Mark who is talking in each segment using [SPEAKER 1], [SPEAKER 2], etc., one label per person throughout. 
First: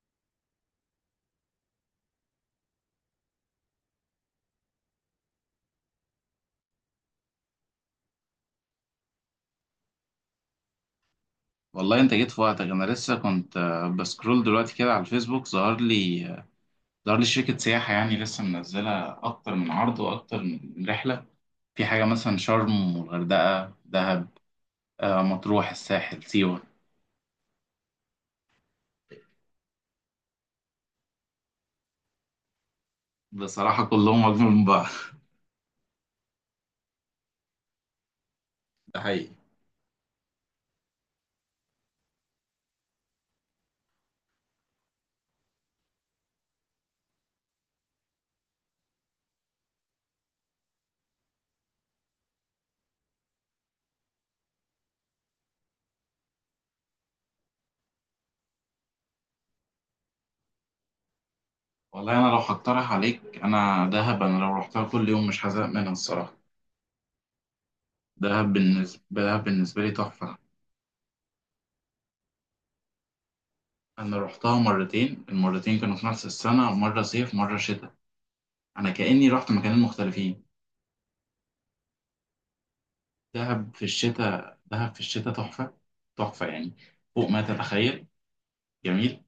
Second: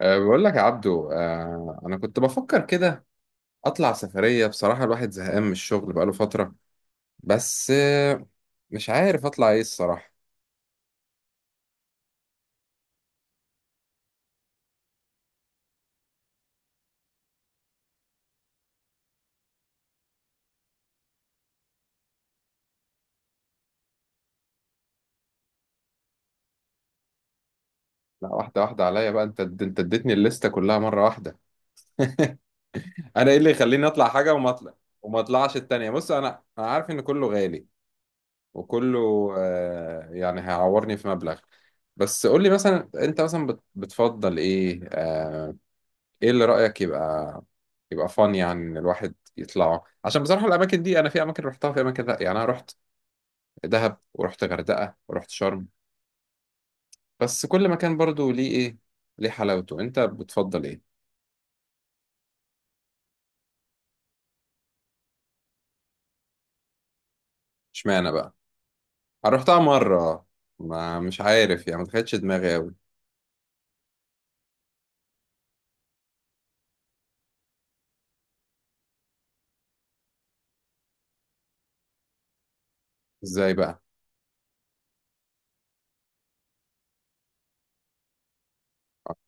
[SPEAKER 1] بقول لك يا عبدو، أنا كنت بفكر كده أطلع سفرية. بصراحة الواحد زهقان من الشغل بقاله فترة، بس مش عارف أطلع إيه الصراحة.
[SPEAKER 2] والله انت جيت في وقتك، انا لسه كنت بسكرول دلوقتي كده على الفيسبوك. ظهر لي شركة سياحة يعني لسه منزلة اكتر من عرض واكتر من رحلة. في حاجة مثلا شرم والغردقة دهب، مطروح الساحل سيوة.
[SPEAKER 1] لا، واحدة واحدة عليا بقى، أنت اديتني الليستة كلها مرة واحدة. أنا إيه اللي
[SPEAKER 2] بصراحة
[SPEAKER 1] يخليني أطلع
[SPEAKER 2] كلهم
[SPEAKER 1] حاجة وما
[SPEAKER 2] اجمل من
[SPEAKER 1] أطلع
[SPEAKER 2] بعض.
[SPEAKER 1] وما أطلعش التانية؟ بص، أنا عارف إن كله غالي
[SPEAKER 2] ده
[SPEAKER 1] وكله
[SPEAKER 2] حقيقي.
[SPEAKER 1] يعني هيعورني في مبلغ، بس قول لي مثلا أنت مثلا بتفضل إيه؟ ايه اللي رأيك يبقى فن يعني ان الواحد يطلعه؟ عشان بصراحة الاماكن دي انا في اماكن رحتها، في اماكن لا. يعني انا رحت دهب ورحت غردقة ورحت شرم، بس كل مكان برضو ليه ايه، ليه حلاوته. انت بتفضل ايه؟
[SPEAKER 2] والله انا لو هقترح عليك انا دهب، انا لو رحتها كل يوم مش هزهق منها الصراحة.
[SPEAKER 1] اشمعنى بقى؟
[SPEAKER 2] دهب بالنسبة
[SPEAKER 1] انا
[SPEAKER 2] دهب
[SPEAKER 1] رحتها
[SPEAKER 2] بالنسبة لي
[SPEAKER 1] مرة،
[SPEAKER 2] تحفة.
[SPEAKER 1] ما مش عارف يعني، ما دخلتش دماغي قوي.
[SPEAKER 2] انا رحتها مرتين، المرتين كانوا في نفس السنة، مرة صيف مرة شتاء. انا كأني رحت مكانين مختلفين.
[SPEAKER 1] ازاي
[SPEAKER 2] دهب
[SPEAKER 1] بقى؟
[SPEAKER 2] في الشتاء دهب في الشتاء تحفة. تحفة يعني، فوق ما تتخيل. جميل.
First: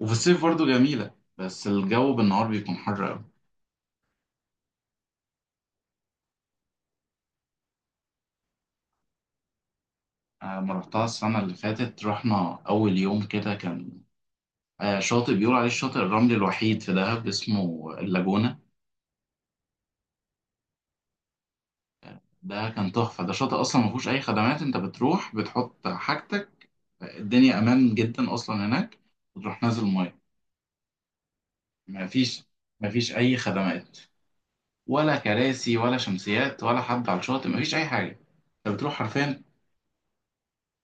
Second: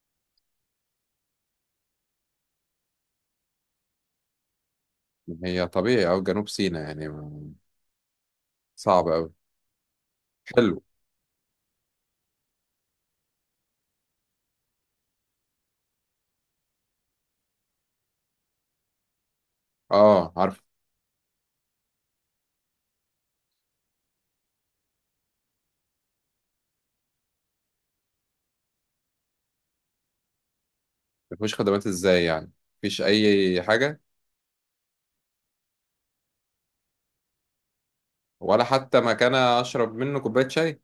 [SPEAKER 2] وفي الصيف برضه جميلة، بس الجو بالنهار بيكون حر أوي.
[SPEAKER 1] هي طبيعي او جنوب سيناء يعني صعب قوي.
[SPEAKER 2] لما
[SPEAKER 1] حلو.
[SPEAKER 2] رحتها السنة اللي فاتت رحنا أول يوم كده كان شاطئ بيقول عليه الشاطئ الرملي الوحيد في دهب، اسمه اللاجونة.
[SPEAKER 1] اه عارف.
[SPEAKER 2] ده كان تحفة. ده شاطئ أصلا ما فيهوش أي خدمات. أنت بتروح بتحط حاجتك، الدنيا أمان جدا أصلا هناك، وتروح نازل مية.
[SPEAKER 1] مفيش خدمات ازاي
[SPEAKER 2] مفيش
[SPEAKER 1] يعني؟ مفيش
[SPEAKER 2] مفيش أي
[SPEAKER 1] اي
[SPEAKER 2] خدمات،
[SPEAKER 1] حاجة؟
[SPEAKER 2] ولا كراسي ولا شمسيات ولا حد على الشاطئ، مفيش اي حاجه.
[SPEAKER 1] ولا
[SPEAKER 2] انت بتروح
[SPEAKER 1] حتى مكان
[SPEAKER 2] حرفيا،
[SPEAKER 1] اشرب منه كوباية شاي؟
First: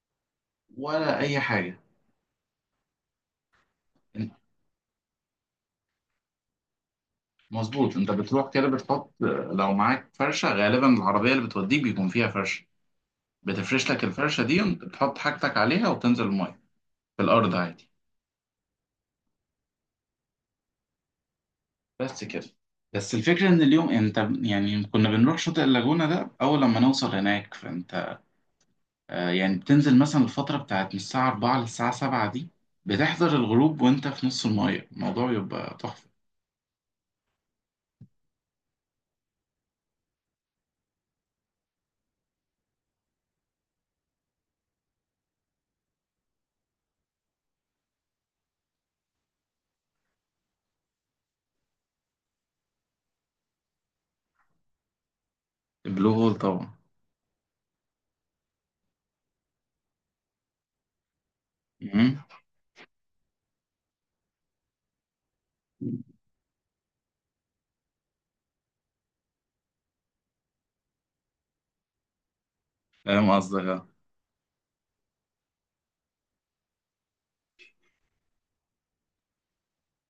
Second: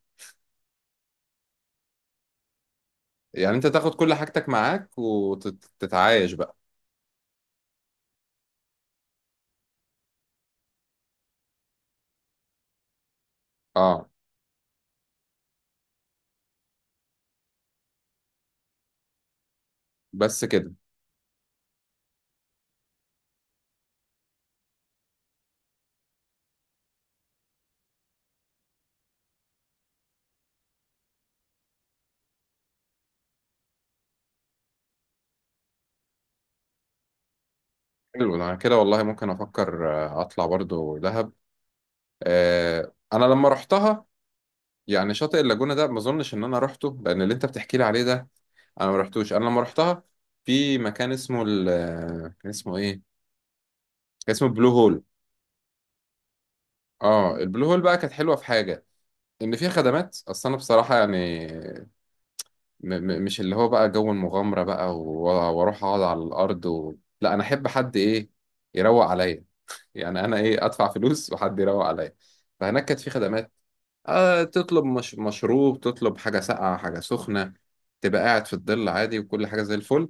[SPEAKER 2] ولا اي حاجه.
[SPEAKER 1] يعني انت تاخد كل
[SPEAKER 2] انت
[SPEAKER 1] حاجتك معاك وتتعايش بقى؟
[SPEAKER 2] مظبوط، انت بتروح كده بتحط، لو معاك فرشه. غالبا العربيه اللي بتوديك بيكون فيها فرشه، بتفرش لك
[SPEAKER 1] اه.
[SPEAKER 2] الفرشه دي وانت بتحط حاجتك عليها وبتنزل الميه. في الارض عادي.
[SPEAKER 1] بس كده؟
[SPEAKER 2] بس كده. بس الفكره ان اليوم انت يعني كنا بنروح شاطئ اللاجونه ده، اول لما نوصل هناك فانت يعني بتنزل مثلا الفتره بتاعت من الساعه 4 للساعه 7 دي، بتحضر الغروب وانت في نص الميه، الموضوع يبقى تحفه.
[SPEAKER 1] حلو، انا كده والله ممكن افكر، اطلع برضو دهب. آه انا لما رحتها، يعني شاطئ اللاجونة ده ما اظنش ان انا رحته، لان اللي انت بتحكي لي عليه ده انا ما رحتوش. انا لما رحتها في مكان اسمه ال كان اسمه ايه، كان اسمه بلو هول.
[SPEAKER 2] بلو هول طبعا.
[SPEAKER 1] اه، البلو هول بقى كانت حلوه في حاجه، ان فيها خدمات. اصل انا بصراحه يعني
[SPEAKER 2] مم.
[SPEAKER 1] م م مش اللي هو بقى جو المغامرة بقى واروح اقعد على الارض لا، انا احب حد ايه، يروق عليا. يعني انا ايه، ادفع فلوس وحد يروق عليا. فهناك كانت في
[SPEAKER 2] فاهم
[SPEAKER 1] خدمات.
[SPEAKER 2] قصدك، اه.
[SPEAKER 1] آه تطلب مش... مشروب، تطلب حاجة ساقعة، حاجة سخنة، تبقى قاعد في الظل عادي، وكل حاجة زي الفل.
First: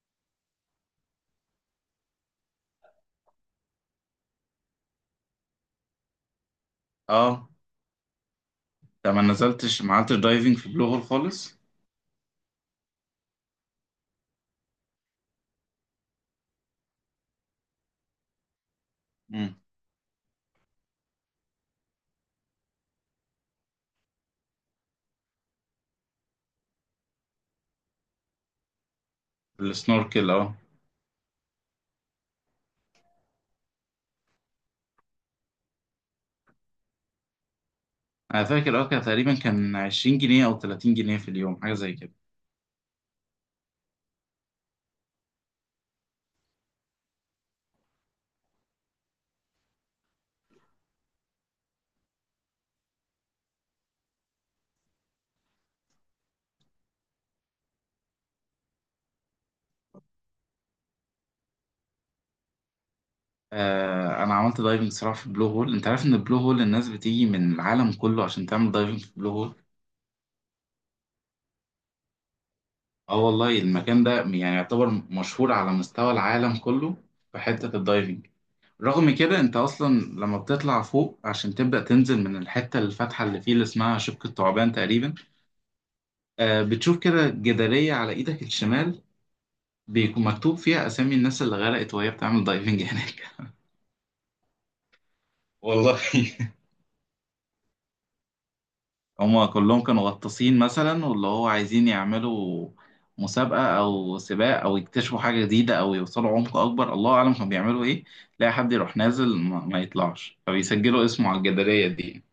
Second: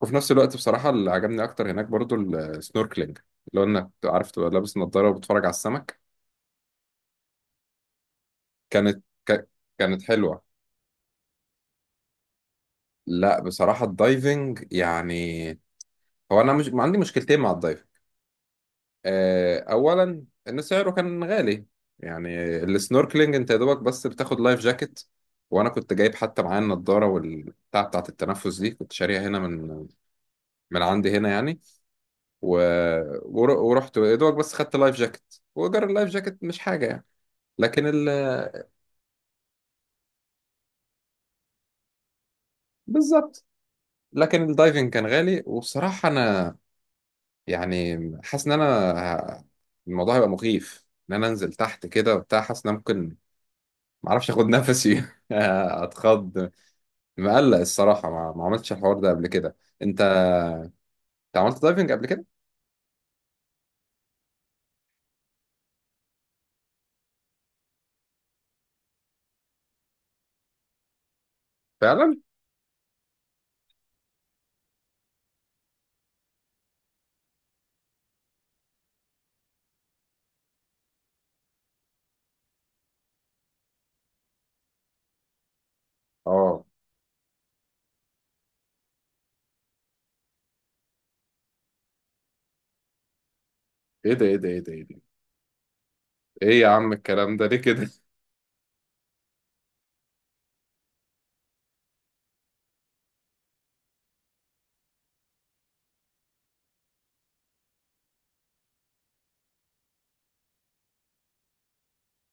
[SPEAKER 1] وفي نفس الوقت بصراحة اللي عجبني اكتر هناك برضو السنوركلينج، اللي هو انك عارف تبقى لابس نظارة وبتتفرج على السمك.
[SPEAKER 2] اه،
[SPEAKER 1] كانت
[SPEAKER 2] انت ما
[SPEAKER 1] ك...
[SPEAKER 2] نزلتش، ما
[SPEAKER 1] كانت
[SPEAKER 2] عملتش
[SPEAKER 1] حلوة.
[SPEAKER 2] دايفنج في بلو هول خالص.
[SPEAKER 1] لا بصراحة الدايفنج يعني، هو انا مش، ما عندي مشكلتين مع الدايفنج.
[SPEAKER 2] مم.
[SPEAKER 1] اولا ان سعره كان غالي. يعني السنوركلينج انت يا دوبك بس بتاخد لايف جاكيت، وانا كنت جايب حتى معايا النضاره والبتاع بتاعت التنفس دي، كنت شاريها هنا
[SPEAKER 2] السنوركل، اه.
[SPEAKER 1] من عندي هنا يعني و... ورحت يا دوبك بس خدت لايف جاكيت، وايجار اللايف جاكيت مش حاجه يعني. لكن ال...
[SPEAKER 2] انا فاكر اه كان تقريبا كان 20 جنيه او 30 جنيه في اليوم، حاجه زي كده.
[SPEAKER 1] بالظبط. لكن الدايفنج كان غالي وبصراحه انا يعني حاسس ان انا ه- الموضوع هيبقى مخيف، ان انا انزل تحت كده وبتاع، حاسس ان انا ممكن معرفش اخد نفسي اتخض. مقلق الصراحة، ما عملتش الحوار ده قبل كده. انت عملت دايفنج قبل كده؟
[SPEAKER 2] انا عملت دايفنج صراحه في بلو هول. انت عارف ان بلو هول الناس بتيجي من العالم كله عشان تعمل دايفنج في بلو هول.
[SPEAKER 1] فعلا.
[SPEAKER 2] اه والله المكان ده يعني يعتبر مشهور على مستوى العالم كله في حته الدايفنج. رغم كده انت اصلا لما بتطلع فوق عشان تبدأ تنزل من الحتة الفاتحة اللي فيه اللي اسمها شبك الثعبان تقريبا،
[SPEAKER 1] اه
[SPEAKER 2] بتشوف كده جدارية على ايدك الشمال، بيكون مكتوب فيها اسامي الناس اللي غرقت وهي بتعمل دايفنج هناك.
[SPEAKER 1] ايه ده، ايه ده، ايه ده، ايه ده؟
[SPEAKER 2] والله،
[SPEAKER 1] ايه يا عم الكلام ده، ليه كده؟
[SPEAKER 2] هما كلهم كانوا غطاسين مثلا، واللي هو عايزين يعملوا مسابقة أو سباق أو يكتشفوا حاجة جديدة أو يوصلوا عمق أكبر، الله أعلم كانوا بيعملوا إيه. تلاقي حد يروح نازل ما يطلعش، فبيسجلوا اسمه على الجدارية دي.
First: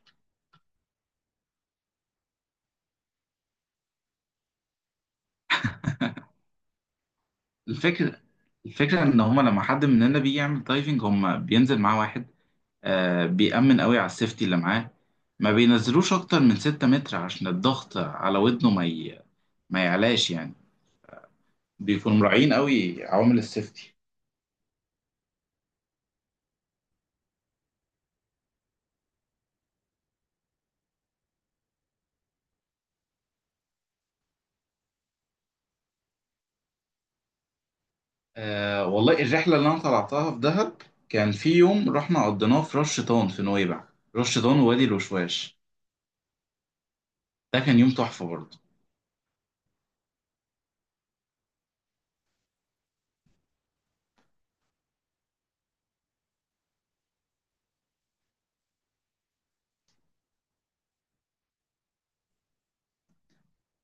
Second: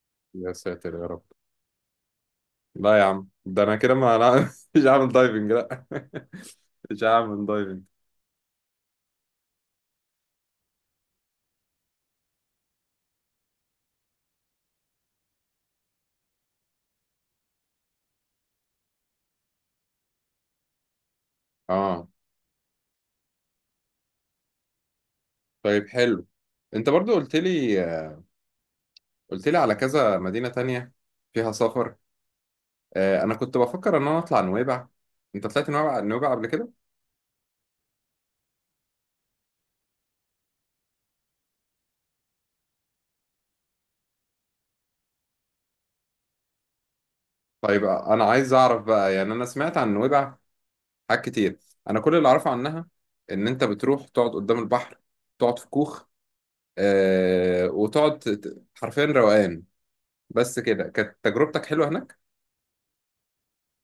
[SPEAKER 1] يا ساتر يا رب. لا يا عم ده انا كده ما لا مش هعمل دايفنج. لا مش هعمل دايفنج.
[SPEAKER 2] الفكرة الفكرة إن هما لما حد مننا بيجي يعمل دايفنج هما بينزل معاه واحد بيأمن قوي على السيفتي اللي معاه. ما بينزلوش أكتر من ستة متر عشان الضغط على ودنه ما يعلاش يعني.
[SPEAKER 1] اه.
[SPEAKER 2] بيكونوا مراعيين قوي عوامل السيفتي.
[SPEAKER 1] طيب حلو. انت برضو قلت لي، قلت لي على كذا مدينة تانية فيها سفر. آه انا كنت بفكر ان انا اطلع نويبع. انت طلعت نويبع، نويبع قبل كده؟
[SPEAKER 2] والله الرحلة اللي أنا طلعتها في دهب كان في يوم رحنا قضيناه في رش شيطان في نويبع. رش شيطان ووادي الوشواش، ده كان
[SPEAKER 1] طيب
[SPEAKER 2] يوم
[SPEAKER 1] انا
[SPEAKER 2] تحفة
[SPEAKER 1] عايز
[SPEAKER 2] برضه.
[SPEAKER 1] اعرف بقى. يعني انا سمعت عن نويبع حاجات كتير. انا كل اللي اعرفه عنها ان انت بتروح تقعد قدام البحر، تقعد في كوخ، وتقعد حرفيا روقان. بس كده كانت تجربتك حلوه هناك؟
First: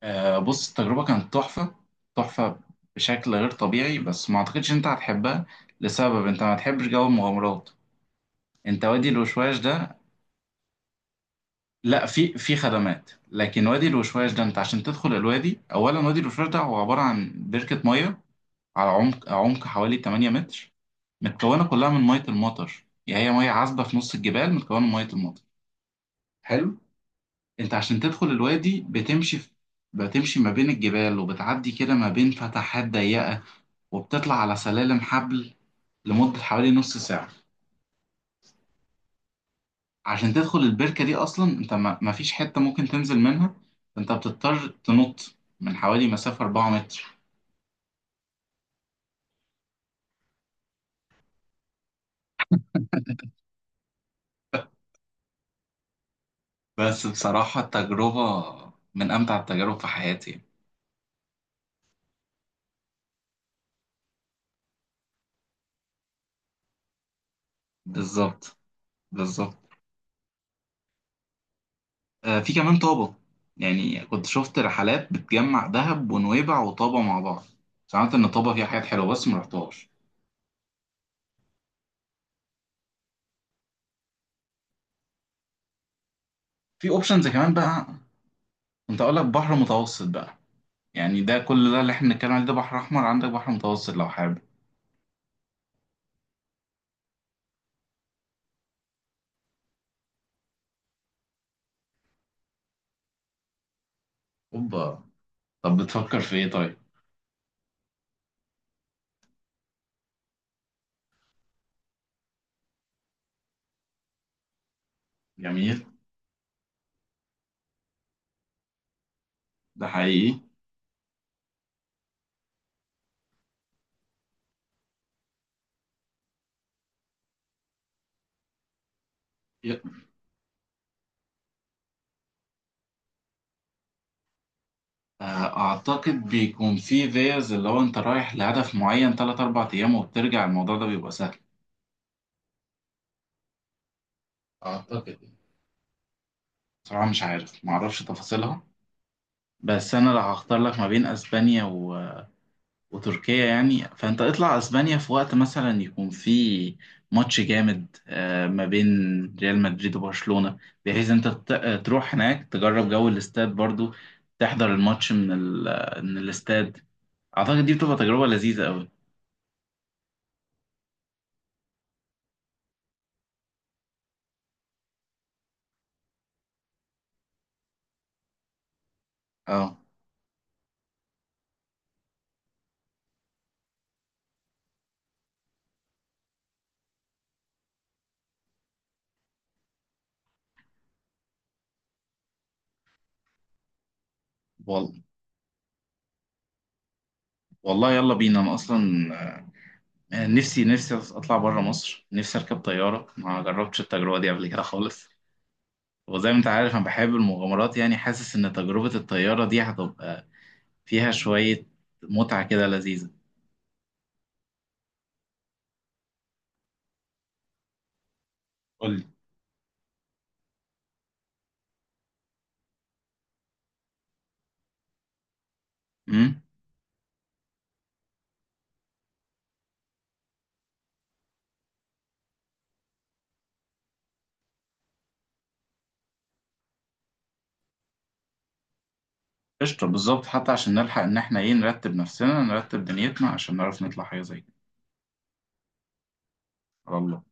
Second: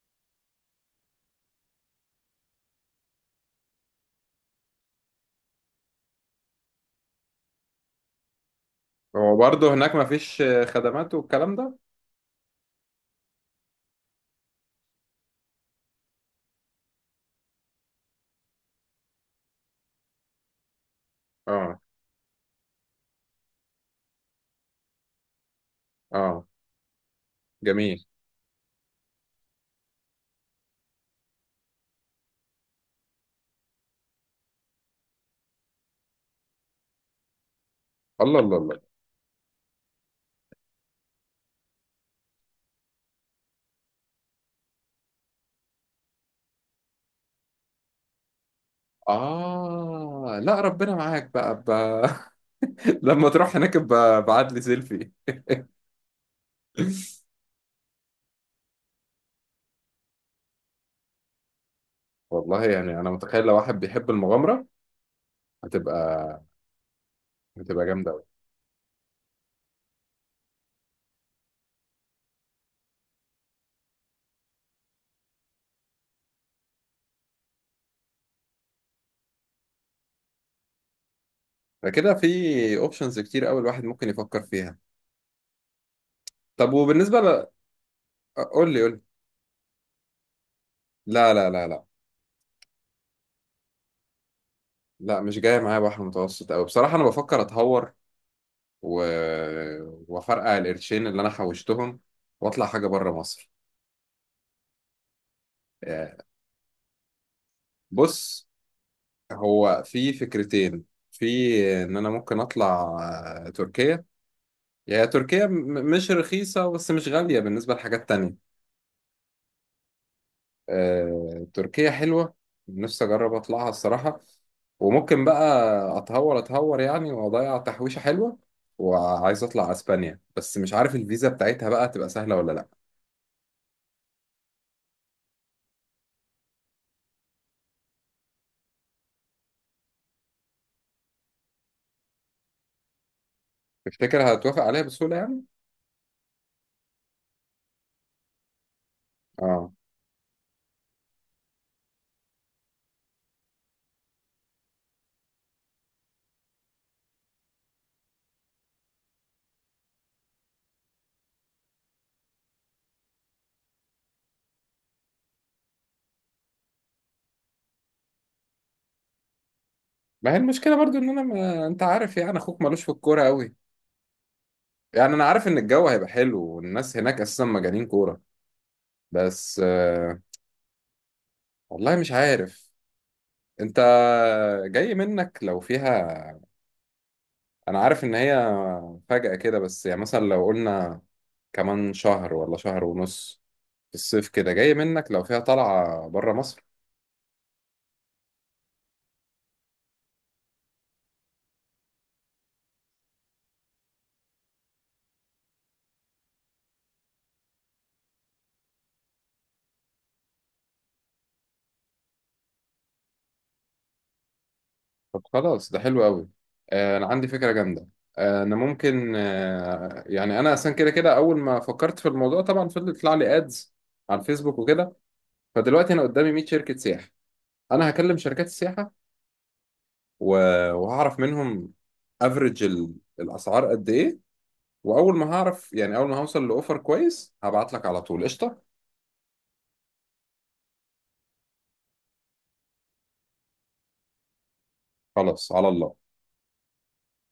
[SPEAKER 2] بص التجربة كانت تحفة. تحفة بشكل غير طبيعي، بس ما اعتقدش إن انت هتحبها، لسبب انت ما تحبش جو المغامرات. انت وادي
[SPEAKER 1] هو
[SPEAKER 2] الوشواش
[SPEAKER 1] برضه هناك
[SPEAKER 2] ده،
[SPEAKER 1] مفيش خدمات والكلام ده؟
[SPEAKER 2] لا في خدمات، لكن وادي الوشواش ده انت عشان تدخل الوادي اولا، وادي الوشواش ده هو عبارة عن بركة مية على عمق حوالي 8 متر، متكونة
[SPEAKER 1] اه.
[SPEAKER 2] كلها من مية المطر، يعني هي مية عذبة في نص الجبال متكونة من مية المطر.
[SPEAKER 1] اه.
[SPEAKER 2] حلو. انت عشان
[SPEAKER 1] جميل.
[SPEAKER 2] تدخل الوادي بتمشي ما بين الجبال وبتعدي كده ما بين فتحات ضيقة، وبتطلع على سلالم حبل، لمدة حوالي نص ساعة.
[SPEAKER 1] الله الله الله.
[SPEAKER 2] عشان تدخل البركة دي أصلا، أنت ما فيش حتة ممكن تنزل منها، أنت بتضطر تنط من حوالي مسافة 4 متر.
[SPEAKER 1] اه لا ربنا معاك بقى. لما تروح هناك ابقى ابعت لي سيلفي.
[SPEAKER 2] بس بصراحة التجربة من أمتع التجارب في حياتي.
[SPEAKER 1] والله يعني انا متخيل لو واحد بيحب المغامره، هتبقى هتبقى جامده قوي.
[SPEAKER 2] بالظبط. بالظبط. في كمان طابة، يعني كنت شفت رحلات بتجمع دهب ونويبع وطابة مع بعض. سمعت إن طابة فيها حاجات حلوة بس ما رحتهاش.
[SPEAKER 1] فكده في اوبشنز كتير قوي الواحد ممكن يفكر فيها. طب
[SPEAKER 2] في
[SPEAKER 1] وبالنسبة
[SPEAKER 2] أوبشنز كمان بقى،
[SPEAKER 1] قول لي، قول لي.
[SPEAKER 2] كنت أقول لك بحر متوسط بقى. يعني
[SPEAKER 1] لا
[SPEAKER 2] ده
[SPEAKER 1] لا لا
[SPEAKER 2] كل ده
[SPEAKER 1] لا،
[SPEAKER 2] اللي احنا بنتكلم عليه ده بحر احمر، عندك بحر متوسط لو حابب.
[SPEAKER 1] لا مش جاية معايا بحر متوسط أوي. بصراحة أنا بفكر أتهور و... وأفرقع القرشين اللي أنا حوشتهم وأطلع حاجة بره مصر.
[SPEAKER 2] اوبا. طب
[SPEAKER 1] آه،
[SPEAKER 2] بتفكر في ايه طيب؟
[SPEAKER 1] بص، هو في فكرتين، في إن أنا ممكن أطلع تركيا. يعني تركيا
[SPEAKER 2] جميل.
[SPEAKER 1] مش رخيصة بس مش غالية بالنسبة لحاجات تانية.
[SPEAKER 2] ده حقيقي.
[SPEAKER 1] تركيا حلوة، نفسي أجرب أطلعها الصراحة. وممكن بقى أتهور، أتهور يعني وأضيع تحويشة حلوة وعايز أطلع
[SPEAKER 2] ي-
[SPEAKER 1] أسبانيا، بس مش عارف الفيزا بتاعتها بقى تبقى سهلة ولا لأ.
[SPEAKER 2] اعتقد بيكون في فيز اللي هو انت رايح لهدف معين 3 4 ايام وبترجع، الموضوع ده بيبقى سهل.
[SPEAKER 1] تفتكر هتوافق عليها بسهولة
[SPEAKER 2] اعتقد.
[SPEAKER 1] يعني؟
[SPEAKER 2] صراحة مش عارف، معرفش تفاصيلها.
[SPEAKER 1] آه.
[SPEAKER 2] بس انا لو هختار لك ما بين اسبانيا وتركيا يعني، فانت اطلع اسبانيا في وقت مثلا يكون في ماتش جامد ما بين ريال مدريد وبرشلونة، بحيث انت تروح هناك تجرب جو الاستاد برضو، تحضر الماتش من الاستاد. اعتقد دي بتبقى تجربة لذيذة قوي.
[SPEAKER 1] ما هي المشكلة برضو إن أنا ما... أنت عارف يعني أخوك ملوش في الكورة أوي. يعني أنا عارف إن الجو هيبقى حلو والناس هناك أساسا مجانين كورة، بس
[SPEAKER 2] اه.
[SPEAKER 1] والله مش عارف. أنت، جاي منك لو فيها. انا عارف ان هي فجأة كده، بس يعني مثلا لو قلنا كمان شهر ولا شهر ونص في الصيف كده، جاي
[SPEAKER 2] وال...
[SPEAKER 1] منك لو فيها طلعة بره مصر؟
[SPEAKER 2] والله يلا بينا، انا اصلا نفسي اطلع بره مصر. نفسي اركب طيارة، ما جربتش التجربة دي قبل كده خالص. وزي ما انت عارف انا بحب المغامرات، يعني حاسس ان تجربة الطيارة دي هتبقى فيها شوية متعة كده لذيذة.
[SPEAKER 1] طب خلاص ده حلو قوي. انا عندي فكرة جامدة. انا
[SPEAKER 2] قول لي.
[SPEAKER 1] ممكن يعني انا اصلا كده كده اول ما فكرت في الموضوع طبعا فضل يطلع لي ادز على الفيسبوك وكده. فدلوقتي انا قدامي
[SPEAKER 2] امم
[SPEAKER 1] 100 شركة سياحة. انا هكلم شركات السياحة وهعرف منهم افريج الاسعار قد ايه، واول ما هعرف يعني اول ما هوصل لاوفر كويس هبعت لك على طول. قشطه.
[SPEAKER 2] قشطة. بالظبط، حتى عشان نلحق إن إحنا إيه، نرتب نفسنا نرتب دنيتنا عشان نعرف نطلع حاجة زي كده.
[SPEAKER 1] خلاص على الله.
[SPEAKER 2] على الله.